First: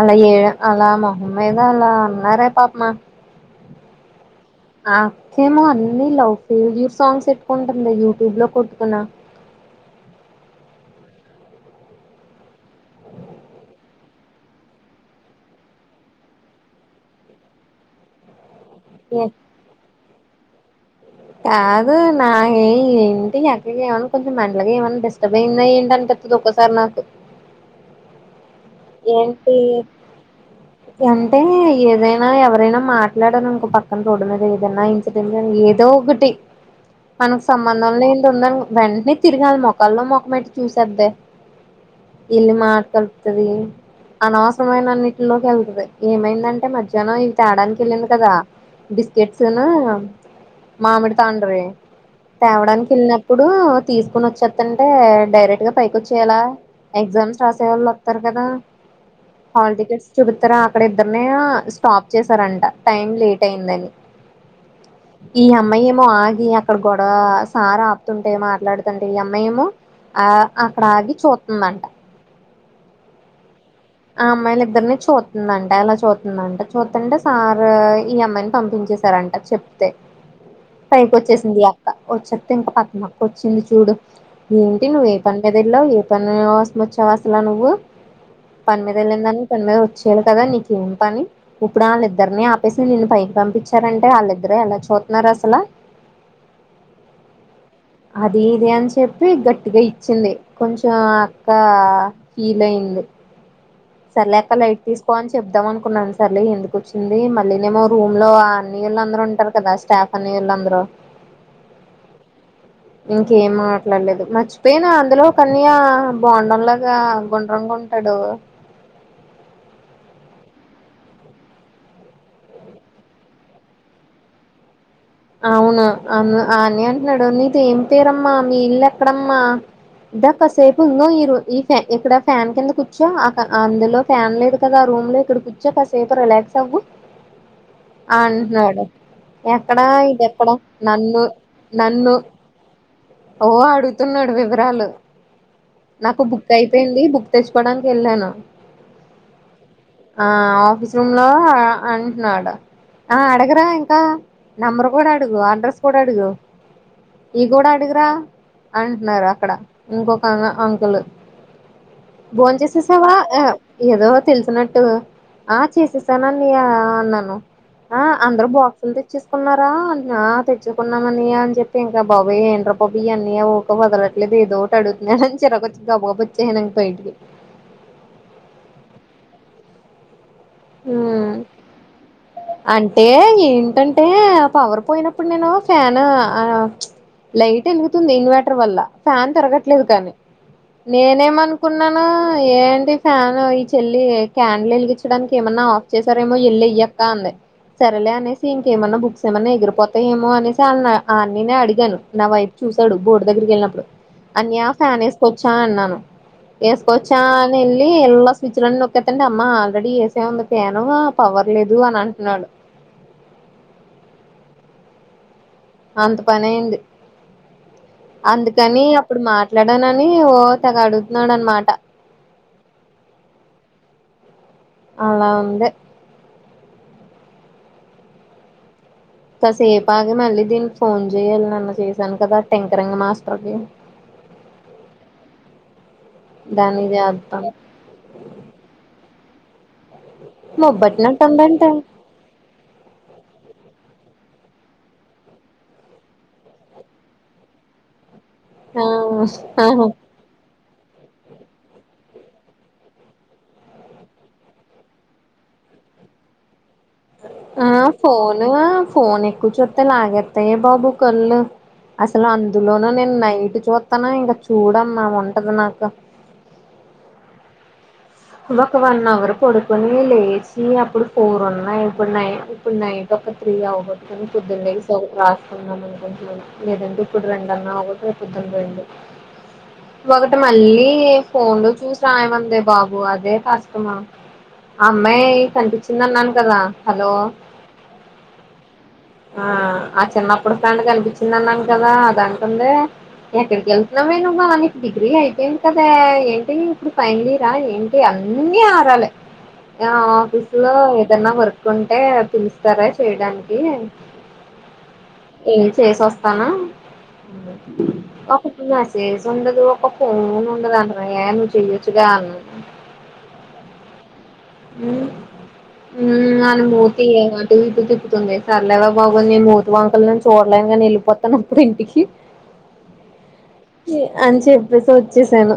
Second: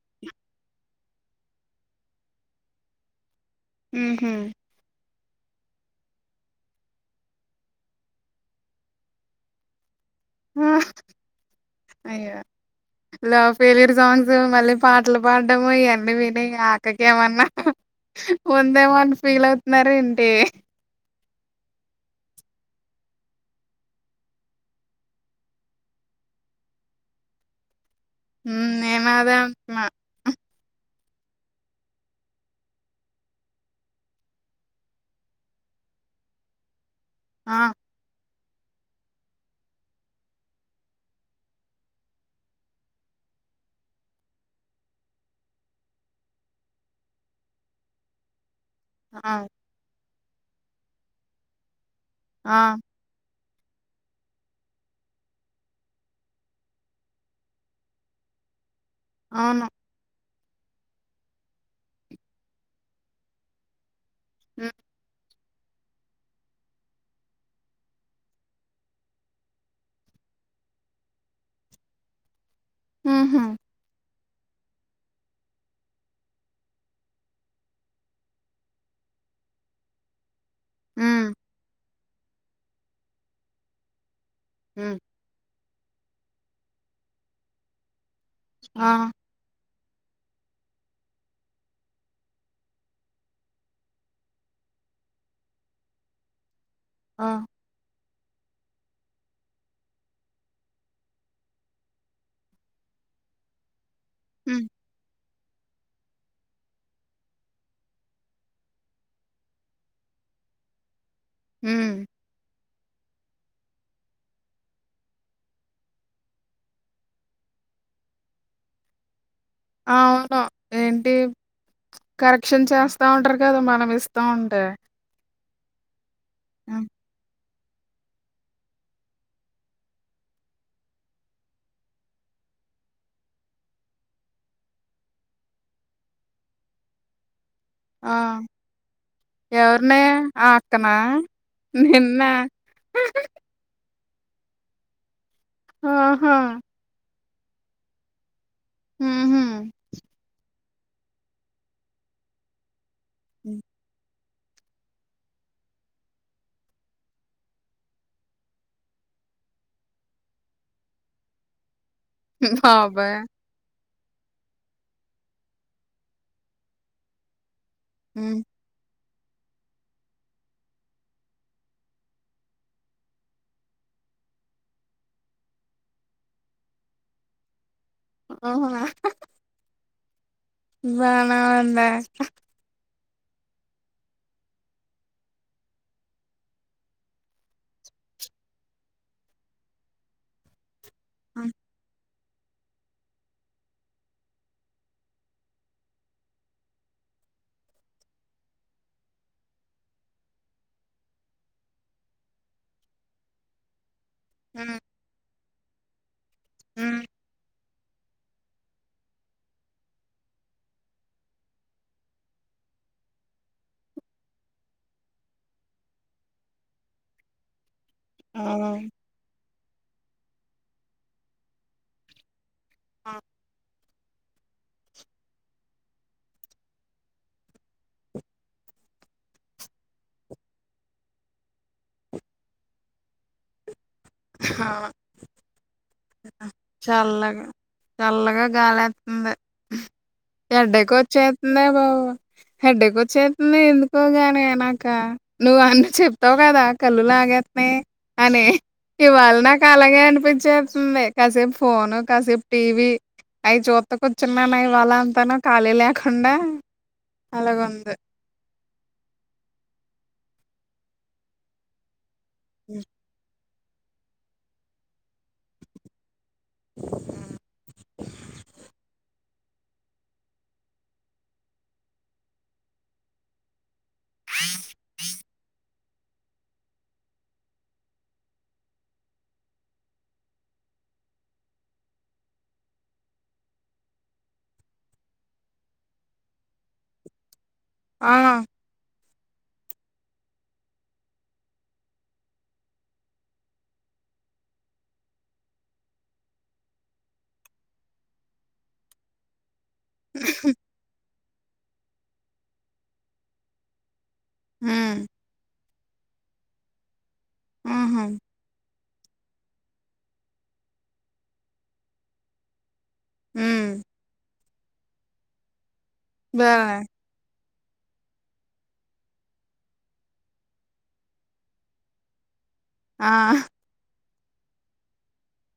అలా ఏ అలా మొహం మీద అలా అన్నారంటా పాపము ఆమ్ హా ఆ అక్కేమో అన్ని లవ్ ఫెయిల్యూర్ సాంగ్స్ పెట్టుకుంటుంది యూట్యూబ్ లో కొట్టుకొని అయ్యో లవ్ ఫేలియుర్ సాంగ్స్ మళ్ళీ పాటలు పాడడము ఇయన్నీ విని ఆ అక్కకేమన్నా ఉందేమో అని ఫీల్ అవుతున్నారు ఇంటే కాదు నాకే ఏంటి అక్కకి ఏమన్నా కొంచం మెంటల్ గా ఏమన్నా డిస్టర్బ్ అయింద ఏంటనిపి ఒక సార్ నాకు ఉమ్ నే ఏంటి? అంటే ఏదైనా ఎవరైనా మాట్లాడాడనుకో పక్కన తోడ్ మీద ఏదనా ఇ ఏదో ఒకటి మనకు ఆ సంబంధం లేంట ఉందని వెంటనే తిరగాలి మోకాల్లో మొఖం పెట్టి చూసద్దే ఇల్లు మర్తే కలుపుతది అనవసరమైన అన్నింటిలోకి వెళ్తది, ఏమైందంటే మధ్యాహ్నం ఇది తేడానికి వెళ్ళింది కదా. ఆ బిస్కెట్స్ ను మామిడి తాండ్రే ఆ తేవడానికెల్న ప్పుడు తీసుకుని వచ్చత్తంటే డైరెక్ట్ గా పైకి వచ్చేయలా ఎగ్జామ్స్ రాసేవాళ్ళు వత్తారు కదా అవును హాల్ టికెట్స్ చూపిత్తారా అక్కడే ఇద్దర్నే స్టాప్ చేసారంట, టైం లేట్ అయిందని ఉం ఈ అమ్మాయేమో ఆగి అక్కడ గొడవ సార ఆపుతుంటే మాట్లాడుతుంటే ఈ అమ్మాయేమో ఆ అక్కడ ఆగి చూతుందంట. ఉహు ఆ అమ్మాయిలు ఇద్దర్ని చూతుందంట అలా చూతుందంట, చూతుంటే సారు ఈ అమ్మాయిని పంపించేశారంట. చెప్తె పైకి ఉమ్ వచ్చేసింది ఈ అక్క, వచ్చేతే ఇంకా పక్కనక్క వచ్చింది చూడు, ఏంటి ఉమ్ నువ్వే పని మీద ఎల్లావ్ ఏ పని కోసం వచ్చావు అసలు నువ్వు? పని ఆ మీద వెళ్ళిన దానివి పని మీద వచ్చేయాలి కదా, నీకేం పని? ఇప్పుడు ఆళ్ళిద్దరిని ఆపేసి నిన్ను పైకి పంపించారంటే, వాళ్ళిద్దరుఎలా చూత్తూన్నారు అసలు? ఆ అది ఇది అని చెప్పి గట్టిగా ఇచ్చింది, కొంచెం ఆ అక్క ఫీల్ అయింది, సర్లేక్క ఉమ్ లైట్ తీసు పోనీ చెప్దాం అనుకున్నాను, సర్లే ఎందుకు వచ్చింది మళ్ళీనేమో రూమ్ లో అన్ని ఇళ్ళు అందరు ఉంటారు కదా స్టాఫ్ కానీ ఇలంద్రూ ఉమ్ ఇంకేం మాట్లాడలేదు మర్చిపోయినా అందులో ఓ కన్యా బొండం లాగా గుండ్రం గుం టాడు ఆ అవును ఏంటి? కరెక్షన్ చేస్తా ఉంటరు కదా మనమిస్తా ఉంటే. అవును అన్ ఆ హ్మ్. అన్నయ అంటున్నాడు, నీది ఏం పేరమ్మా, మీ ఇల్లు ఎక్కడమ్మా? ద కాసేపు ఇంగ ఈ రో ఈ ఫ్యా ఇక్కడ ఫ్యాన్ కింద కూర్చో అక అందులో ఫ్యాన్ లేదు కదా ఆ రూమ్ లో ఇక్కడ కూర్చో కాసేపు రిలాక్స్ అవ్వు ఆ అంటున్నాడు ఎక్క అ ఎవర్ని ఆ ఇదెక్కడ అక్కనా నన్ను నన్ను నిన్నా ఓ అడుగుతున్నాడు వివరాలు, నాకు ఆహా బుక్ అయి ఏంది బుక్ తెచ్చుకోడానికి ఎళ్ళాను ఉహు అ ఆఫీస్ రూంలో అంటున్నాడు ఆ అడగరా ఇంకా నంబర్ కూడా అడుగు అడ్రస్ కూడా అడుగు ఈ కూడా అడిగురా అంటున్నారు అక్కడ ఇంకొక ఆ అంకులు బోన్ చేసేసావా బాబోయ్ ఆ ఏదో తెలిసినట్టు అ చేసేసానన్నయ్య అన్నాను అ ఉమ్ అందరూ బాక్సులు తె చ్చేసుకున్నారా అంటనా ఆ తెచ్చుకున్నామన్నయ్య అని చెప్పి ఇంకా బాబోయ్ ఎండ్రబాబు ఈ అన్నయ్య వదలట్లేదు ఏదో ఒకటి అడుగుతున్నాడు అని చిరకొచ్చి గబగబావచేసను ఇంగ బయటికి అవునా ఉమ్ బానే ఉన్నా అక్క అంటే ఏంటంటే పవర్ పోయినప్పుడు నేను ఫ్యాన్ ఆ లైట్ ఎలుగుతుంది ఇన్వర్టర్ వల్ల ఫ్యాన్ తిరగట్లేదు కానీ నేనేమనుకున్నాను ఏంటి ఫ్యాన్ ఈ చెల్లి క్యాన్లు వెలిగించడానికి ఏమన్నా ఆఫ్ చేసారేమో ఎల్లి ఇయ్యక్క అంది సరేలే అనేసి ఇంకేమన్నా బుక్స్ ఏమన్నా ఎగిరిపోతాయ ఏమో అనేసి వాళ్ అన్న నే అడిగాను నా వైపు చూసాడు బోర్డు దగ్గరికి ఎళ్ళినప్పుడు అన్నయ ఫ్యాన్ వేసుకొచ్చా అన్నాను వేసుకొచ్చా నేను ఎళ్ళి ఎల్లా స్విచ్ లన్నీ నొక్కేదండి అమ్మ ఆల్రెడీ వసే ఉంది ఫ్యాన్ పవర్ లేదు దు అని అంటున్నాడు అంత పని అయింది ఆ అందుకని ఇప్పుడు మాట్లాడానని ఓ తెగ అడుగుతున్నాడు అనమాట అ అలా ఉంది కాసేపు ఆగే మళ్ళీ దీనికి ఫోన్ చేయాలి నాన్న చేశాను కదా టెంకరంగ్ మాస్టర్కి హ దాన్ని చేద్దాం చల్లగా చల్లగా గాలి ఎతుంది ఎడ్డెక్ ఆచ్చేతుందే మొబ్బట్టినట్టుందంటే బాబు హెడ్డక్ ఆచ్చేతుంది ఎందుకో గానీ నాక నువ్వు అన్న చెప్తావు గాదా కళ్ళు లాగేత్తనాయి అనీ ఆ ఇవాళ నాకు ఆహా అలాగే అనిపించేత్దింది కాసేపు ఫోను కాసేపు టీవీ అయి చూత కూచున్నానే ఇవాళ అంతాను ఖాళీ లేకుండా అ అలాగుంది ఫోను ఫోన్ ఎక్కువచుతే లాగేతయే ఏ బాబూ కల్లు అసలు అందులోన నేను నైట్ చుత్తను ఇంగ చూడన్న ఉంటది నాకు ఉ ఒక వన్ హవర్ పడు కొని లేచి అప్పుడు ఫోర్ ఉన్నాయి ఇప్పుడు నై ఇప్పుడు నైట్ ఒక త్రీ అవ్ కా పొద్దున్న స రాకున్నాం అని కుంటున్నాను లేదండి ఇప్పుడు రెండు అన్నా రేపుొద్దున రెండు ఒకటి మళ్ళీ ఫోన్ లో చూసి రాయమందే బాబు బు అదే కాష్టము ఆ అమ్మాయి కనిపించింది అన్నాను కదా హలో ఆ ఆ అ చిన్నప్పుడు ఫ్రెండ్ కనిపించింది అన్నాను కదా అదంటుంది ఎక్కడికి వెళ్తున్నామే నువ్వు వాళకి డిగ్రీ అయిపోయింది కదా ఏంటి ఇప్పుడు ఫైనల్ ఇయరా ఏంటి అ అన్నీ ఆరాలే ఆ ఆఫీస్ లో ఏదన్నా వర్క్ ఉంటే పిలుస్తారా చేయడానికి ఉమ్ ఏ చేసి ఒస్తానా ఉహు [unintelligible] ఉండదు ఒక ఫోన్ ఉండదంటది ఏ నువు చెయొచ్చుగా అన్నను ఉమ్ ఉమ్ ఉమ్ బా అనము ఏం అటు ఇటు తిప్పుతుంది సర్లేవే బాబు నీ మూతి వంకర్లు నేను చూడలేను గానీ ఎళ్ళిపోతానుప్పుడు ఇంటికి ఆ చె అని చెప్పేసి ఒచ్చేసాను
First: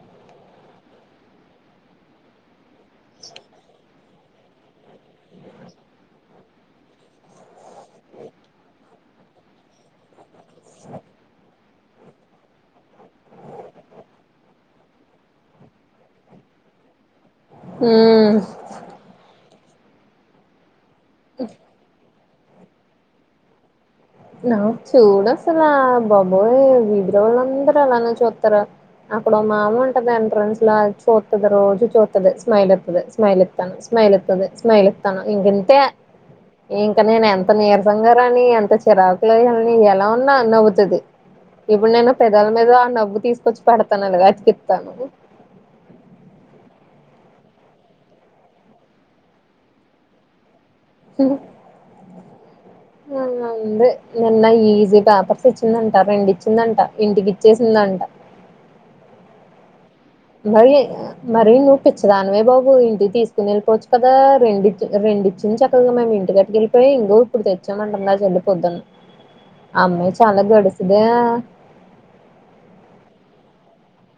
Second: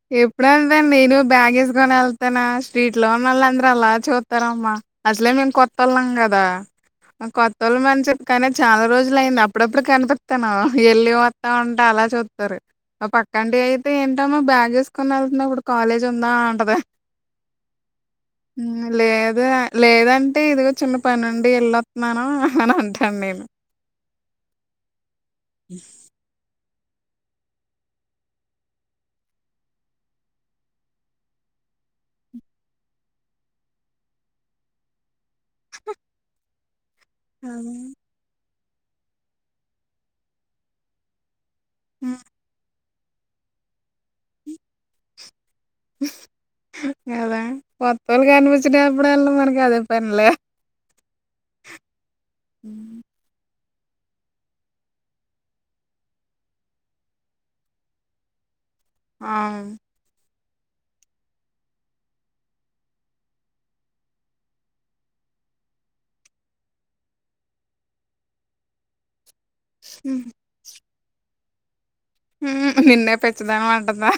[unintelligible] నేను బ్యాగేసుకని ఎళ్తానా స్ట్రీట్ లో ఉన్నోల్లు అందరూ అలా చూ అత్తరమ్మా అసలే మేము కొత్తోళ్ళం కదా అ కొత్తోళ్ళమని చెప్పుకుని కానీ చాలా రోజులు అయింది అప్పుడప్పుడు కనిపిత్తాను ఎల్లేవా [unintelligible] అలా చూత్తరు మా పక్కంట అయితే ఏంటమ బ్యాగ్ ఏసుకుని ఎళ్తనావ్ ఉప్పుడు కాలేజ్ ఉందా అంటది ఊ ఉమ్ లేద లేదాంటి ఇదిగో చిన్న పనుండి ఎల్ళొత్నాను అని అంటాను నేను చూడు అసలా బాబోయ్ వీదిలో వాల్లందరూ అలా నే చూత్తరు అక్కడ ఓ మామ్మ ఉంటది ఎంట్రన్స్ లో అది చూత్తది రోజు చూత్తది స్మైల్ ఇత్తది స్మైల్ ఇ తను స్మైల్ ఇత్తది స్మైల్ ఇత్తాను ఇంకా ఇంతే ఇంకా నేను ఎంత అదే. నీరసంగా రాని ఎంత చిరాకులో ఎల్లని ఎలా ఉన్నా నవ్వుతది ఇప్పుడు నేను ఉమ్, పెదాల మీద ఆ నవ్వు తీసుకొచ్చు పెడతాను అలాగా అతికిత్తాను కదా కొొత్తోళ్లు కనిపిచ్చినప్పుడు అళ్ళ మనకి అదే పనిలే [unintelligible] ఉ నిన్న అంది నిన్న ఈజీ పేపర్స్ ఇచ్చిందంట రెండిచ్చిందంట ఇంటికిచ్చేసిందంట ఆ మరి [unintelligible] మరీ నువ్వు పిచ్చదానివే బాబు ఇంటికి తీసుకుని ఎళ్ళిపోవచ్చు కదా రెండు ఇచ్చి రెండు ఇచ్చింది చక్కగా మేము ఇంటి గట్ ట్టిగెలిపోయి ఇంగో ఇప్పుడు తెచ్చామంటంది ఆ చెల్లి పోొద్దున ఆ అమ్మాయి చాలా గడుసుదే ఉమ్ నిన్నే పిచ్చదానవ్ అంటందా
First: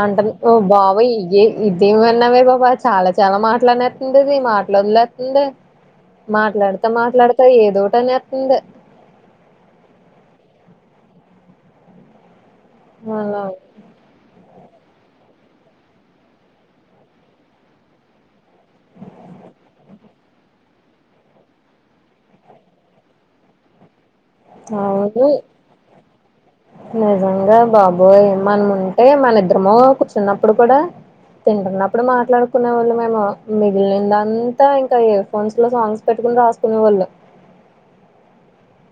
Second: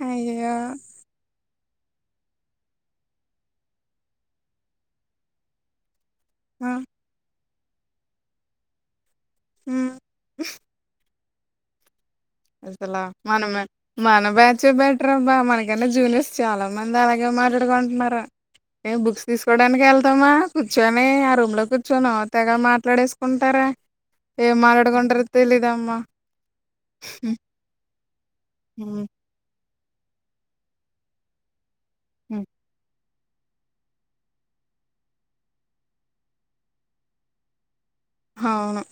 అంటన్ ఓ బాబోయి ఏ ఇదేం విన్నావే బాబా చాలా చాలా మాటలనేత్తంది అది మాటలు ఒదులేతుంది ఆ! మాట్లాడతా మాట్లాడతా ఏదోటనేత్తంది ఉమ్ అసలా మనమ మన బ్యాచే బెటర్ అబ్బా మనకన్నా జూనియర్స్ చాలా మంది అలాగే మాట్లాడుకుంటున్నార మేమ్ బుక్స్ తీసుకోవడానికి ఎళ్తామా కూర్చొని ఆ రూమ్ లో కూర్చొని ఓ తెగ మాట్లాడేసుకుంటారా ఏ అవును మాటాడుకుంటరో తెలీదు అమ్మా నిజంగా బాబోయ్ మనం హ్మ్. ఉంటే మన ఇద్దరమో కుర్చు చున్నప్పుడు కూడా తింటున్నప్పుడు హ్మ్. మాట్లాడుకునే వాళ్ళుమేమో మిగిలిందంతా ఇంకా ఇయర్ ఫోన్స్ లో సాంగ్స్ పెట్టుకుని రాసుకునే వోళ్ళు హవును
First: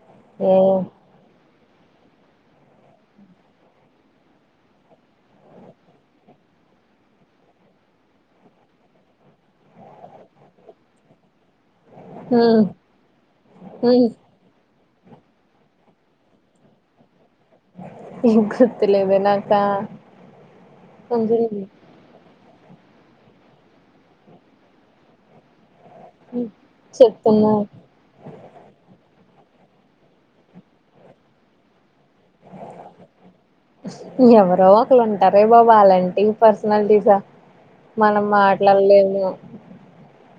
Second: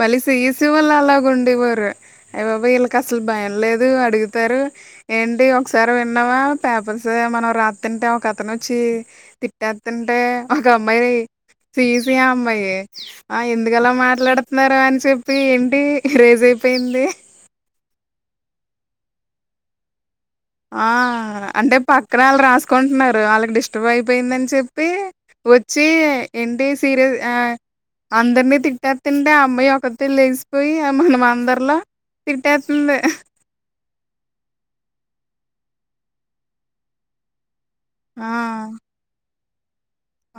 మళ్లి ఏ సిఇసి వాళ్లు అలాగ ఉండేవారు అయి బాబోయి వీళ్ళకి అసలు భయం లేదు అడుగుతారు ఏంటి ఒకసారి విన్నావా పేపర్స్ మనం రాత్తుంటే ఒక అతను వచ్చి తిట్టెత్తుంటే ఒక అమ్మాయి నీ ఫీస్ ప్రియ హ్మ్. అమ్మాయి ఆ ఎందుకలా హ్మ్. మాట్లాడ్ తున్నారా అని చెప్పి ఏంటి రేసు అయిపోయింది ఏం గుర్తులేద నాకా ఆ కొంచెం అంటే పక్కన వాళ్ళు రాసుకుంటున్నారు వాళ్ళకి డిస్టర్బ్ అయిపోయిందని చెప్పి వచ్చి హ్మ్. ఏంటి సీరియస్ ఆ చెప్తున్నా. అందరినీ తిట్టెతుంటే ఆ అమ్మాయి ఒక్కతే లేసిపోయి మనం అందరిల తిట్టెతుంది ఎవరో ఒకళ్ళు ఉంటారే బాబు అలాంటి పర్సనాలిటీసా మనం ఆ మాట్లాడలేము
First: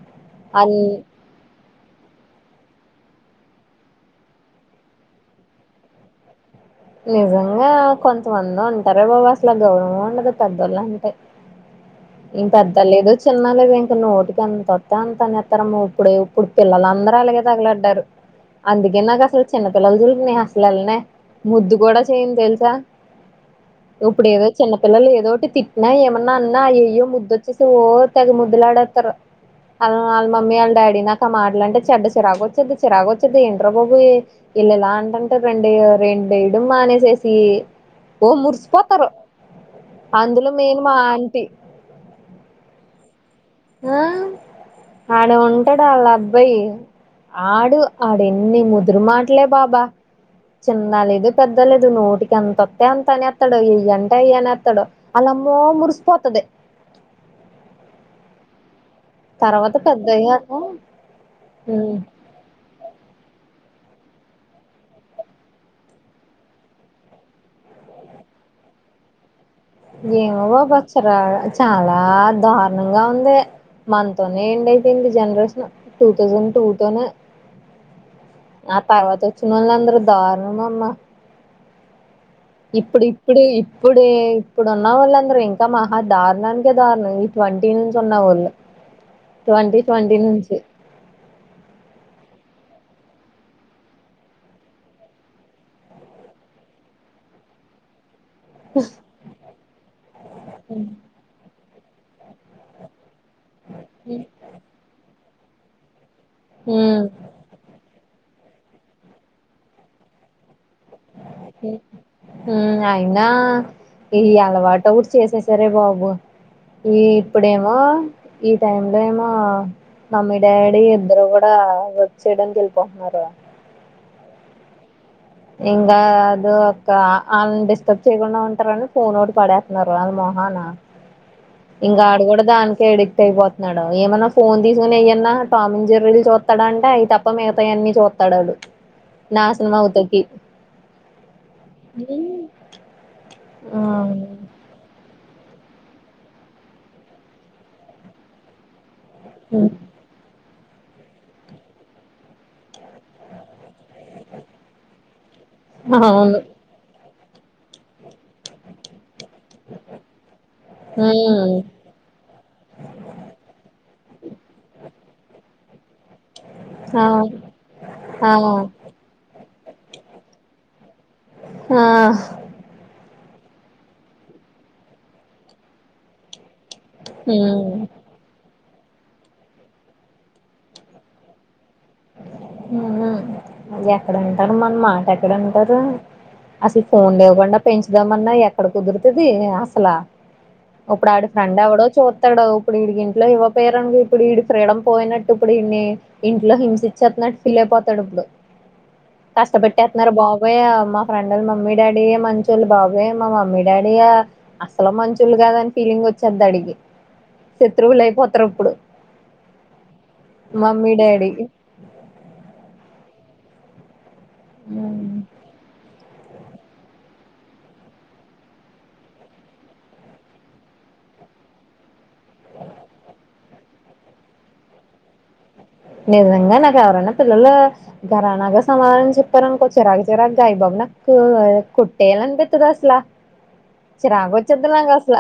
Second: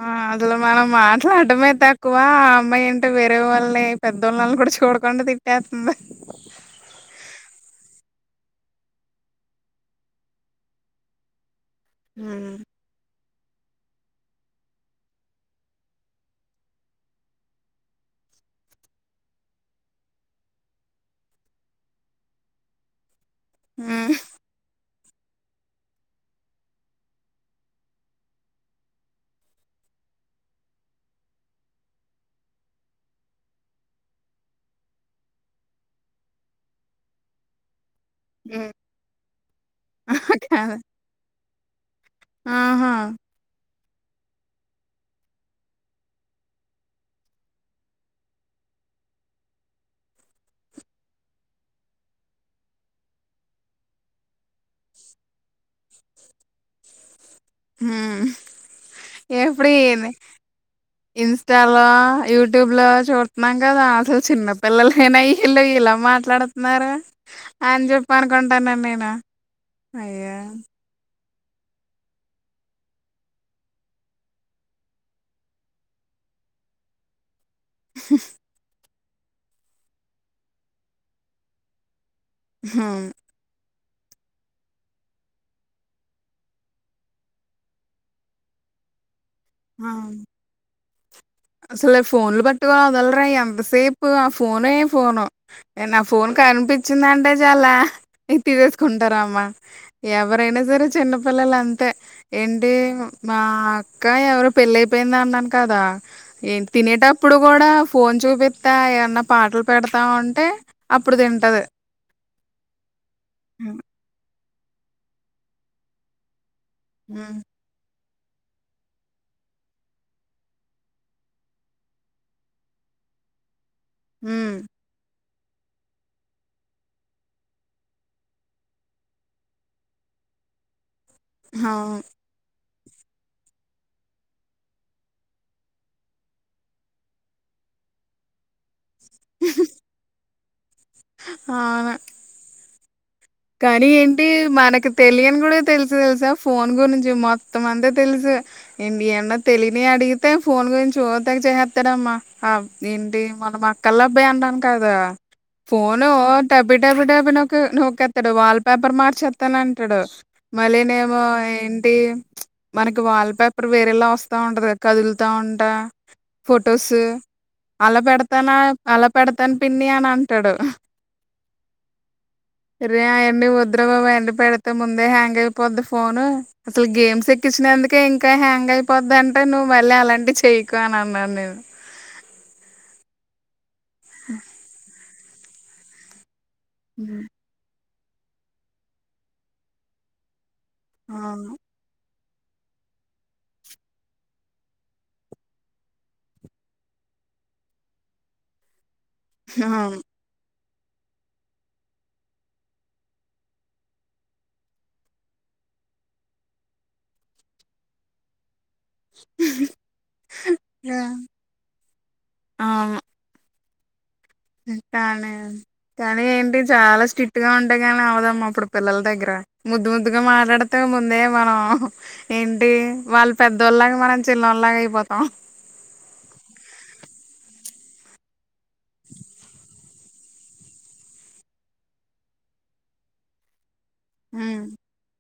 ఆ అందులో అని మనం మా ట్టడమే తక్కువ ఆ అమ్మాయి అంటే వేరే వాళ్ళ పెద్దోళ్ళనీ అని చూడకుండా తిట్టెతుంది నిజంగా కొంతమంది ఉంటారే బాబు అసలు గౌరవం ఉండదు పెద్దోళ్ళు అంటే ఇంకా హ్మ్ పెద్ద లేదు చిన్న లేదు ఇంక నోటికి ఎంత అత్తే అంత అనేత్తరమ్మ ఇప్పుడు ఇప్పుడు పిల్లల అందరు అలాగే తగులడ్డారు అందుకే నాకు అసలు చిన్నపిల్లలు జోలికి నేను అసలు ఎల్లనే ముద్దు కూడా చేయను తెలుసా హ్మ్. ఇప్పుడు ఏదో చిన్నపిల్లలు ఏదోటి తిట్టిన ఏమన్నా అన్నా అయ్యో ముద్దుచ్చేసి ఓ తెగ ముద్దులాడెత్తారు వాళ్ వాళ్ళ మమ్మీ వాళ్ళ డాడీ నాకు ఆ మాట్లాంటే చెడ్డ చిరాగ్గా వచ్చేది చిరాగ్గా వచ్చేది ఏంట్రాబాబు ఇ ఇల్ ఇలా అంటుంటే రెండు ఏయ్ రెండు ఎయడం మానేసేసి ఓ హ్మ్. మురిసిపోతరు అందులో కాదు మేన్ మా ఆంటీ ఆహా ఆ ఆడు ఉంటాడు వాళ్ళ అబ్బాయి ఆడు ఆడు ఎన్ని ముదురు మాటలే బాబా చిన్న లేదు పెద్దలేదు నోటికి ఎంత్తోతే అనెత్తడు ఇయ్యంటే ఇయ్యి అనెత్తడు ఆలమ్మో ఓ మురిసిపోతది హు ఎప్పుడ తర్వాత ఇయ్యని పెద్దయ్యాక ఇన్స్టలో యూ ట్యూబ్ లో చూడుతున్నాం కదా అసలు చిన్నపిల్లలేనా ఇలా మాట్లాడుతున్నారు అని చెప్ప అనుకుంటాన్నాను నేను అయ్యో ఏమో బాబు చీరా చాలా దారుణంగా ఉంది మన తోనే ఎండ్ అయిపోయింది జనరేషన్ టూ థౌసండ్ టూ తోనే హ ఆ తర్వాత వచ్చినోళ్ళు అందరు దారుణం అమ్మ ఇప్పుడు హ్మ్ ఇ ఇప్పుడు ఇప్పుడే ఇప్పుడు ఉన్న వాళ్ళ అందరూ ఇంకా మహా దారుణానికే దారుణం ఈ ట్వంటీ నుంచి ఉన్న వాళ్ళు ట్వంటీ ట్వంటీ నుంచి అసలే ఫోన్లు పట్టుకో వదలరే ఎంతసేపు ఆ ఫోనే ఫోను ఇగ నా ఫోన్ కనిపించిందంటే చాలా తీసేసుకుంటారా అమ్మా ఎవరైనా సరే చిన్నపిల్లలు అంతే ఏంటి మా అక్క ఎవరు పెళ్ళి అయిపోయింది అన్నాను కదా ఏంటి ఉమ్ తినేటప్పుడు కూడా ఫోన్ చూపిత్తా ఏమన్నా పాటలు పెడతా ఉంటే అప్పుడు తిం హు అయినా హ్మ్. ఈ అలవాటు ఒకటి చేసేసారే బాబు ఈ హ్మ్. ఇప్పుడేమో ఈ టైమ్ లో ఏమో మమ్మీ డాడీ ఇద్దరు కూడా వర్క్ చేయడానికి ఎళ్ళిపోతున్నారు ఉమ్మ్ ఇంగా అదొ ఒక్క అళ్ళని డిస్టర్బ్ చేయకుండా ఉంటారని ఫోన్ ఒకటి పడేత్తున్నారు వాళ్ళ మొహాన అవును. ఇంగా ఆడు కూడా దాని కే ఎడిక్ట్ అయిపోతున్నాడు ఏమన్నా ఫోన్ తీసుకుని ఎయన్నా టామ్ అండ్ జెర్రీలు చూత్తడంటే అయి త ప్ప మిగతాయన్నీ చూత్తడు అడు నాశనం అవుతాకి అవును ఆ కానీ అవును ఏంటి మనకు తెలియని కూడా తెలుసు తెలుసా ఫోన్ గురించి మొత్తం అంతా తెలుసు ఏంటి యన్నా హ్మ్ తెలియనియి అడిగి తే ఫోన్ గురించి ఓ తేగ చేసేత్తాడమ్మా ఆ ఏంటి మొన్న మా క్కల అబ్బాయి అంటను కదా ఫోను ఓ టపీ టపీ టపీ నొక్కే నొక్కె త్తాడు వాల్ పేపర్ మార్చేత్తను అంటాడు మళ్ళీ నెమో ఏం టి మనకి వాల్ పేపర్ వేరేలా వస్తా ఉంటది కదా కదులుతా ఉంటా ఫొటోస్సు ఆ అలా ఆ పెడతానా అలా పెడతాను పిన్ని అని అంటాడు ఆ రే అయన్ని వద్దురా బాబోయ్ అయన్ని పెడితే ముందే హ్యాంగ్ అయిపోద్ది ఫోను అసలు గేమ్స్ హ్మ్ ఎక్కిచ్చినందుకే ఇంకా హ్యాంగ్ అయి పోద్దంటే నువ్వు మళ్ళీ అలాంటివి చెయ్యకు అని అన్నాను నేను మ్మ్ఉహ్మ్ ఎక్కడింటారు మన మాట ఎక్కడింటారు అసలు ఫోన్ హ్మ్. లేకుండా పెంచుదామన్నా ఎక్కడ కుదురుతది అసలా ఇప్పుడు ఆడు అవును ఫ్రెండ్ ఎవడో చు త్తడు ఇప్పుడు ఈడికి ఇంట్లో ఇవ్వపోయరు అనుకో ఇప్పుడు ఈడి ఫ్రీడమ్ పోయినట్టు ఇప్పుడు ఈడ్ని ఇంట్లో హిం చ్చేత్తున్నట్టు ఫిల్ అయిపోతాడు ఇప్పుడు కష్ట అవును పెట్టేత్తున్నారు బా బోయ్ మా ఫ్రెండ్లు వాళ్ల మమ్మీ డాడీయే మంచొళ్లు బాబోయ్ మా మమ్మీ డాడీయా అసలు మంచోళ్ళు కాదని ఫీలింగ్ వచ్చేది అడికి శత్రువులు అయిపోతారు అప్పుడు మమ్మీ డాడీ అవును కానీ కానీ ఏంటి చాలా స్ట్రిక్ట్‌గా ఉంటే కాని అవదమ్మా ఇప్పుడు పిల్లల దగ్గర ముద్దు ముద్దుగా మాట్లాడితే ముందే మనం ఏంటి వాళ్ళు పెద్దోళ్ళలాగా మనం చిన్నోళ్ళలాగా అయిపోతాం ననిజంగా నాకు ఎవరన్నా పిల్లలు ఘరానాగా సమాధానం చెప్పారు అనుకో చిరాకు చిరాకుగా ఐబాబోయ్ నాకు కొట్టేయాలి అనిపిత్తది అసలా చిరాకు హ్మ్. వచ్చేద్ది నాకు అసల